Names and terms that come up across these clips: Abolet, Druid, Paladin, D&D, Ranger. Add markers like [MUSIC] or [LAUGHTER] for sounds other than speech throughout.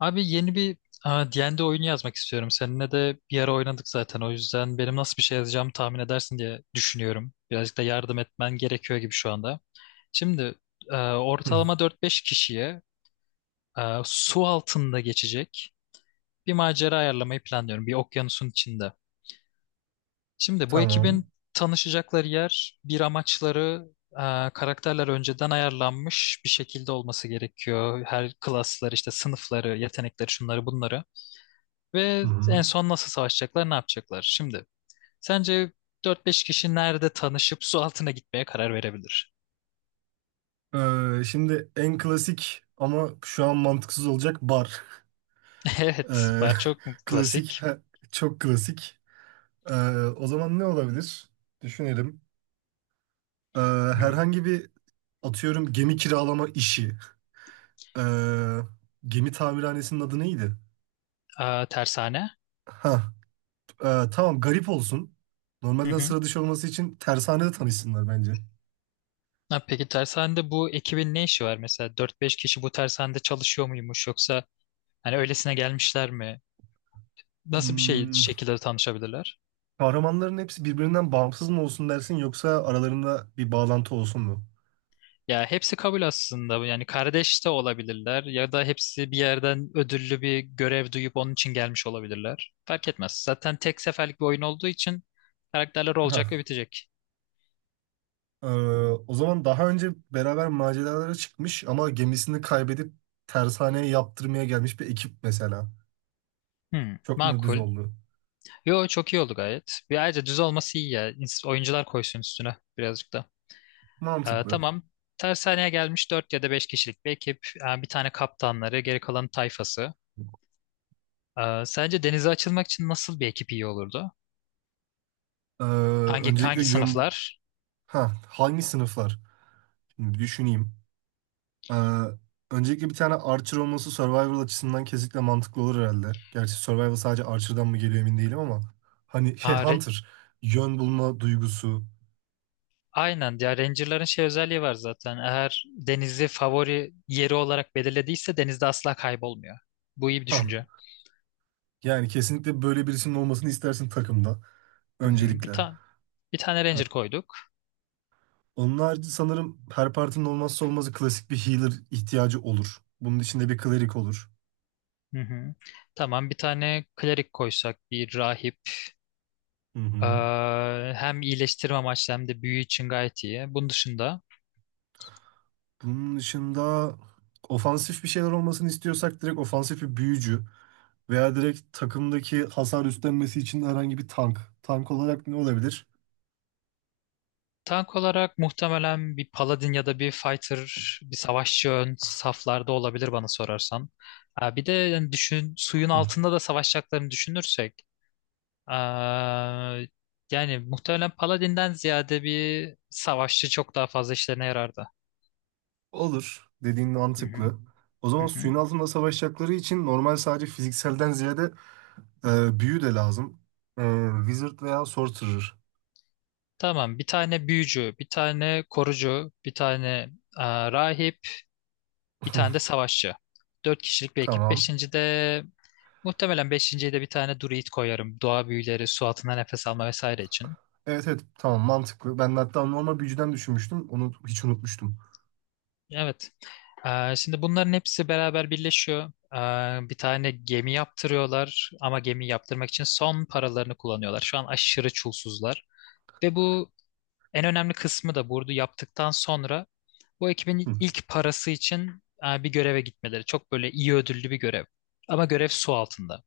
Abi yeni bir e, D&D oyunu yazmak istiyorum. Seninle de bir ara oynadık zaten. O yüzden benim nasıl bir şey yazacağımı tahmin edersin diye düşünüyorum. Birazcık da yardım etmen gerekiyor gibi şu anda. Şimdi Hı, ortalama dört beş kişiye su altında geçecek bir macera ayarlamayı planlıyorum. Bir okyanusun içinde. Şimdi bu tamam. ekibin tanışacakları yer, bir amaçları, karakterler önceden ayarlanmış bir şekilde olması gerekiyor. Her klaslar işte sınıfları, yetenekleri, şunları bunları. Hı Ve en hı. son nasıl savaşacaklar, ne yapacaklar? Şimdi sence dört beş kişi nerede tanışıp su altına gitmeye karar verebilir? Şimdi en klasik ama şu an mantıksız olacak bar. [LAUGHS] Evet, Ee, bar çok [LAUGHS] Klasik, klasik. Çok klasik. Ee, o zaman ne olabilir? Düşünelim. Ee, Hmm, herhangi bir atıyorum gemi kiralama işi. Ee, gemi tamirhanesinin adı neydi? aa, tersane. Ha, tamam garip olsun. Hı Normalden hı. sıra dışı olması için tersanede tanışsınlar bence. Ha, peki tersanede bu ekibin ne işi var mesela? Dört beş kişi bu tersanede çalışıyor muymuş yoksa hani öylesine gelmişler mi? Nasıl bir şey Hmm, şekilde tanışabilirler? kahramanların hepsi birbirinden bağımsız mı olsun dersin yoksa aralarında bir bağlantı olsun mu? Ya hepsi kabul aslında. Yani kardeş de olabilirler ya da hepsi bir yerden ödüllü bir görev duyup onun için gelmiş olabilirler. Fark etmez. Zaten tek seferlik bir oyun olduğu için karakterler Heh. olacak ve bitecek. Ee, o zaman daha önce beraber maceralara çıkmış ama gemisini kaybedip tersaneye yaptırmaya gelmiş bir ekip mesela. Hmm, Çok mu düz makul. oldu? Yo, çok iyi oldu gayet. Bir ayrıca düz olması iyi ya. Oyuncular koysun üstüne birazcık da. Mantıklı. Tamam. Tersaneye gelmiş 4 ya da 5 kişilik bir ekip. Bir tane kaptanları, geri kalan tayfası. Sence denize açılmak için nasıl bir ekip iyi olurdu? Ee, Hangi öncelikle hangi yön... sınıflar? Ha, hangi sınıflar? Şimdi bir düşüneyim. Ee, öncelikle bir tane Archer olması Survivor açısından kesinlikle mantıklı olur herhalde. Gerçi Survivor sadece Archer'dan mı geliyor emin değilim ama. Hani şey Hunter, yön bulma duygusu. Aynen ya, Ranger'ların şey özelliği var zaten. Eğer denizi favori yeri olarak belirlediyse denizde asla kaybolmuyor. Bu iyi bir Ha, düşünce. yani kesinlikle böyle birisinin olmasını istersin takımda. Hı hı. Öncelikle. Bir tane Ranger koyduk. Onun harici sanırım her partinin olmazsa olmazı klasik bir healer ihtiyacı olur. Bunun içinde bir cleric olur. Hı hı. Tamam, bir tane klerik koysak, bir rahip. Hı Ee, hı. hem iyileştirme amaçlı hem de büyü için gayet iyi. Bunun dışında Bunun dışında ofansif bir şeyler olmasını istiyorsak direkt ofansif bir büyücü veya direkt takımdaki hasar üstlenmesi için herhangi bir tank. Tank olarak ne olabilir? tank olarak muhtemelen bir paladin ya da bir fighter, bir savaşçı ön saflarda olabilir bana sorarsan. Ha, bir de yani düşün suyun Hı. altında da savaşacaklarını düşünürsek. Aa, yani muhtemelen Paladin'den ziyade bir savaşçı çok daha fazla işlerine yarardı. Olur. Dediğin Hı hı. mantıklı. O zaman Hı hı. suyun altında savaşacakları için normal sadece fizikselden ziyade büyü de lazım. Wizard veya Sorcerer. Tamam, bir tane büyücü, bir tane korucu, bir tane aa, rahip, bir tane de [LAUGHS] savaşçı. Dört kişilik bir ekip. Tamam. Beşinciye de bir tane druid koyarım. Doğa büyüleri, su altında nefes alma vesaire için. Evet, evet, tamam, mantıklı. Ben de hatta normal büyücüden düşünmüştüm. Onu hiç unutmuştum. Evet. Şimdi bunların hepsi beraber birleşiyor. Bir tane gemi yaptırıyorlar ama gemi yaptırmak için son paralarını kullanıyorlar. Şu an aşırı çulsuzlar. Ve bu en önemli kısmı da, burada yaptıktan sonra bu Hı ekibin ilk parası için bir göreve gitmeleri. Çok böyle iyi ödüllü bir görev. Ama görev su altında.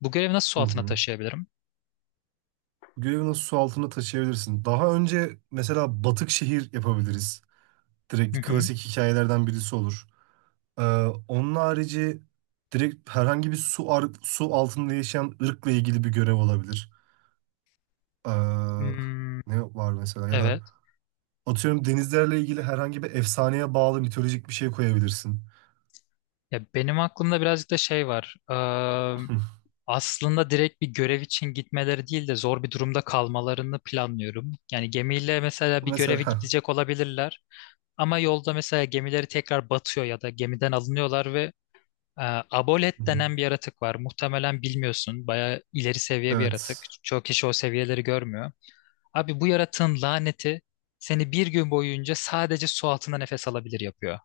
Bu görevi nasıl su hı. altına Hı. taşıyabilirim? Görevi nasıl su altında taşıyabilirsin? Daha önce mesela batık şehir yapabiliriz. Hı Direkt hı. klasik hikayelerden birisi olur. Ee, onun harici direkt herhangi bir su altında yaşayan ırkla ilgili bir görev olabilir. Ee, Hmm, ne var mesela, ya da evet. atıyorum denizlerle ilgili herhangi bir efsaneye bağlı mitolojik bir şey koyabilirsin. Ya benim aklımda birazcık da şey var. Hı. Aslında direkt bir görev için gitmeleri değil de zor bir durumda kalmalarını planlıyorum. Yani gemiyle mesela bir Mesela göreve heh. gidecek olabilirler ama yolda mesela gemileri tekrar batıyor ya da gemiden alınıyorlar ve e, Hı Abolet hı. denen bir yaratık var. Muhtemelen bilmiyorsun. Bayağı ileri seviye bir yaratık. Evet. Çok kişi o seviyeleri görmüyor. Abi, bu yaratığın laneti seni bir gün boyunca sadece su altında nefes alabilir yapıyor.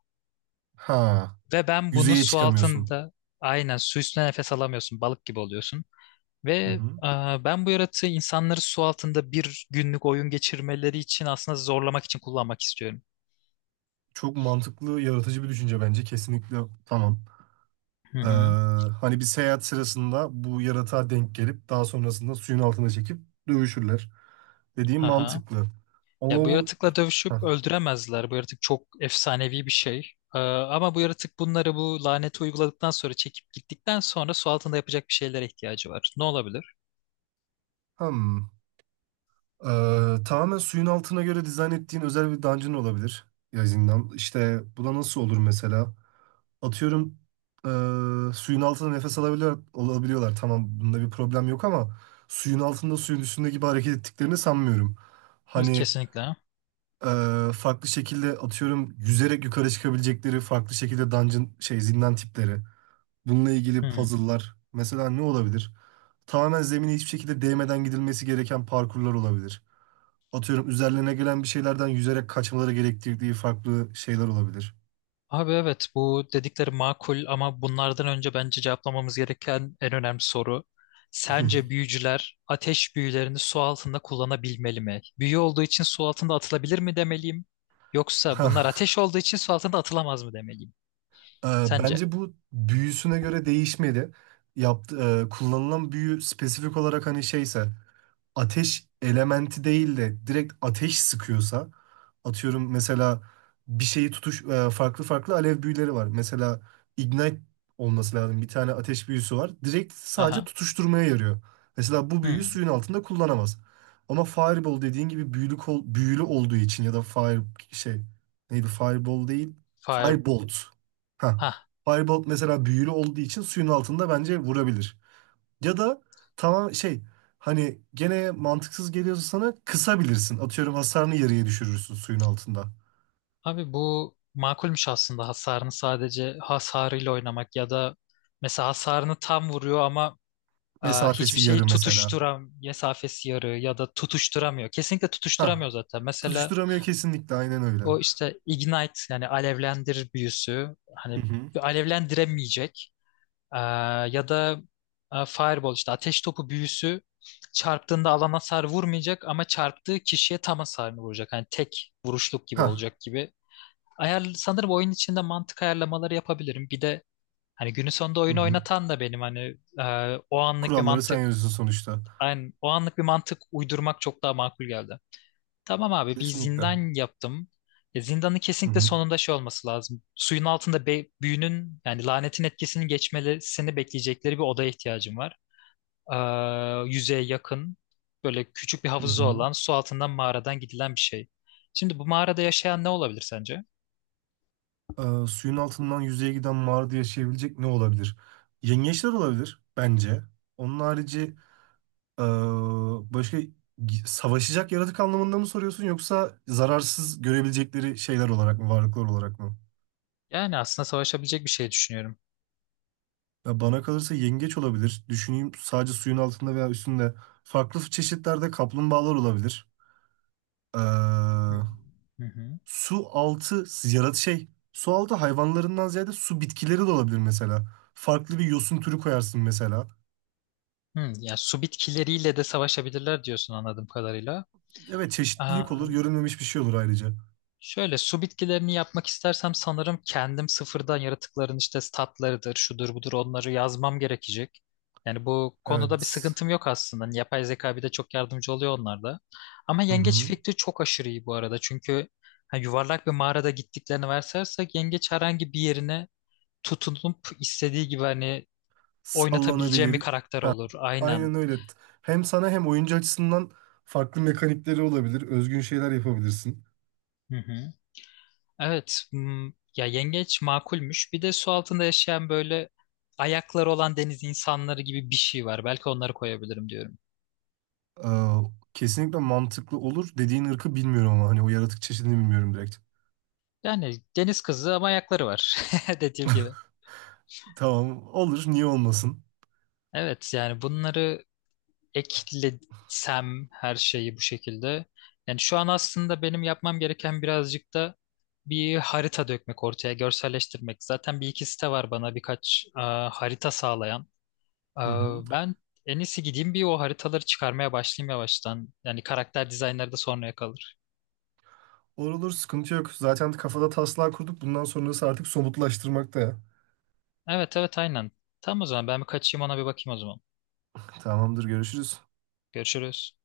Ha. Ve ben bunu Yüzeye su çıkamıyorsun. altında aynen, su üstünde nefes alamıyorsun. Balık gibi oluyorsun. Ve Hı hı. Ben bu yaratığı insanları su altında bir günlük oyun geçirmeleri için aslında zorlamak için kullanmak istiyorum. Çok mantıklı, yaratıcı bir düşünce bence. Kesinlikle, tamam. Hı Ee, hı. hani bir seyahat sırasında bu yaratığa denk gelip daha sonrasında suyun altına çekip dövüşürler. Dediğim Aha. mantıklı. Ama Ya, bu bu... yaratıkla dövüşüp Hah. öldüremezler. Bu yaratık çok efsanevi bir şey. E, ama bu yaratık bunları, bu laneti uyguladıktan sonra, çekip gittikten sonra su altında yapacak bir şeylere ihtiyacı var. Ne olabilir? Hmm. Tamamen suyun altına göre dizayn ettiğin özel bir dungeon olabilir. Ya, zindan. İşte bu da nasıl olur mesela? Atıyorum suyun altında nefes alabiliyor, olabiliyorlar. Tamam, bunda bir problem yok ama suyun altında suyun üstünde gibi hareket ettiklerini sanmıyorum. Hani Kesinlikle. Farklı şekilde atıyorum yüzerek yukarı çıkabilecekleri farklı şekilde dungeon şey zindan tipleri. Bununla ilgili Hı. puzzle'lar mesela ne olabilir? Tamamen zemine hiçbir şekilde değmeden gidilmesi gereken parkurlar olabilir, atıyorum üzerlerine gelen bir şeylerden yüzerek kaçmaları gerektirdiği farklı şeyler olabilir. Abi evet, bu dedikleri makul ama bunlardan önce bence cevaplamamız gereken en önemli soru. [LAUGHS] Sence büyücüler ateş büyülerini su altında kullanabilmeli mi? Büyü olduğu için su altında atılabilir mi demeliyim? Yoksa bunlar Hah. ateş olduğu için su altında atılamaz mı demeliyim? e, Sence? Bence bu büyüsüne göre değişmeli. Yaptı, kullanılan büyü spesifik olarak hani şeyse, ateş elementi değil de direkt ateş sıkıyorsa, atıyorum mesela bir şeyi farklı farklı alev büyüleri var. Mesela ignite olması lazım. Bir tane ateş büyüsü var. Direkt sadece Aha. tutuşturmaya yarıyor. Mesela bu büyüyü Hmm. suyun altında kullanamaz. Ama fireball dediğin gibi büyülü, büyülü olduğu için ya da fire, şey, neydi, fireball değil, Fire. firebolt. Ha. Ha. Firebolt mesela büyülü olduğu için suyun altında bence vurabilir. Ya da, tamam, şey, hani gene mantıksız geliyorsa sana kısabilirsin. Atıyorum hasarını yarıya düşürürsün suyun altında. Abi bu makulmüş aslında, hasarını sadece, hasarıyla oynamak ya da mesela hasarını tam vuruyor ama aa, hiçbir Mesafesi şeyi yarı mesela. tutuşturam mesafesi yarı ya da tutuşturamıyor. Kesinlikle tutuşturamıyor Hah. zaten. Mesela Tutuşturamıyor, kesinlikle, aynen öyle. o işte ignite, yani alevlendir büyüsü, Hı hani hı. alevlendiremeyecek. Aa, ya da aa, fireball işte ateş topu büyüsü çarptığında alana hasar vurmayacak ama çarptığı kişiye tam hasarını vuracak. Hani tek vuruşluk gibi Hah. olacak gibi. Ayar, sanırım oyun içinde mantık ayarlamaları yapabilirim. Bir de hani günün sonunda Hı oyunu hı. oynatan da benim hani, o anlık bir Kuralları sen mantık. yazıyorsun sonuçta. Aynen. O anlık bir mantık uydurmak çok daha makul geldi. Tamam abi, bir Kesinlikle. zindan yaptım. E, zindanın Hı kesinlikle hı. sonunda şey olması lazım. Suyun altında büyünün, yani lanetin etkisini geçmesini bekleyecekleri bir odaya ihtiyacım var. Yüzeye yakın böyle küçük bir Hı havuzu hı. olan, su altından mağaradan gidilen bir şey. Şimdi bu mağarada yaşayan ne olabilir sence? Suyun altından yüzeye giden mağarada yaşayabilecek ne olabilir? Yengeçler olabilir bence. Onun harici Ee, başka savaşacak yaratık anlamında mı soruyorsun, yoksa zararsız görebilecekleri şeyler olarak mı, varlıklar olarak mı? Yani aslında savaşabilecek bir şey düşünüyorum. Ya bana kalırsa yengeç olabilir. Düşüneyim, sadece suyun altında veya üstünde. Farklı çeşitlerde kaplumbağalar olabilir. Ee, Hmm. Hı hı. su altı yarat şey. Su altı hayvanlarından ziyade su bitkileri de olabilir mesela. Farklı bir yosun türü koyarsın mesela. Hmm, yani su bitkileriyle de savaşabilirler diyorsun anladığım kadarıyla. Evet, Aa, çeşitlilik olur. Görünmemiş bir şey olur ayrıca. şöyle, su bitkilerini yapmak istersem sanırım kendim sıfırdan yaratıkların işte statlarıdır, şudur budur, onları yazmam gerekecek. Yani bu konuda bir Evet. sıkıntım yok aslında. Hani yapay zeka bir de çok yardımcı oluyor onlarda. Ama Hı yengeç hı. fikri çok aşırı iyi bu arada. Çünkü ha, yuvarlak bir mağarada gittiklerini varsasak yengeç herhangi bir yerine tutunup istediği gibi hani oynatabileceğim bir Sallanabilir. karakter olur. Aynen. Aynen öyle. Hem sana hem oyuncu açısından farklı mekanikleri olabilir. Özgün şeyler yapabilirsin. Hı hı. Evet. Hmm, ya yengeç makulmüş. Bir de su altında yaşayan böyle ayakları olan deniz insanları gibi bir şey var. Belki onları koyabilirim diyorum. Ee, kesinlikle mantıklı olur. Dediğin ırkı bilmiyorum ama hani o yaratık çeşidini bilmiyorum direkt. Yani deniz kızı ama ayakları var. [LAUGHS] Dediğim gibi. Tamam, olur, niye olmasın. Evet, yani bunları eklesem her şeyi bu şekilde. Yani şu an aslında benim yapmam gereken birazcık da bir harita dökmek ortaya, görselleştirmek. Zaten bir iki site var bana birkaç harita sağlayan. Ee, Hı hı. Ben en iyisi gideyim bir, o haritaları çıkarmaya başlayayım yavaştan. Yani karakter dizaynları da sonraya kalır. Olur olur, sıkıntı yok. Zaten kafada taslağı kurduk. Bundan sonrası artık somutlaştırmakta ya. Evet evet, aynen. Tamam, o zaman ben bir kaçayım ona bir bakayım o zaman. Tamamdır, görüşürüz. Görüşürüz.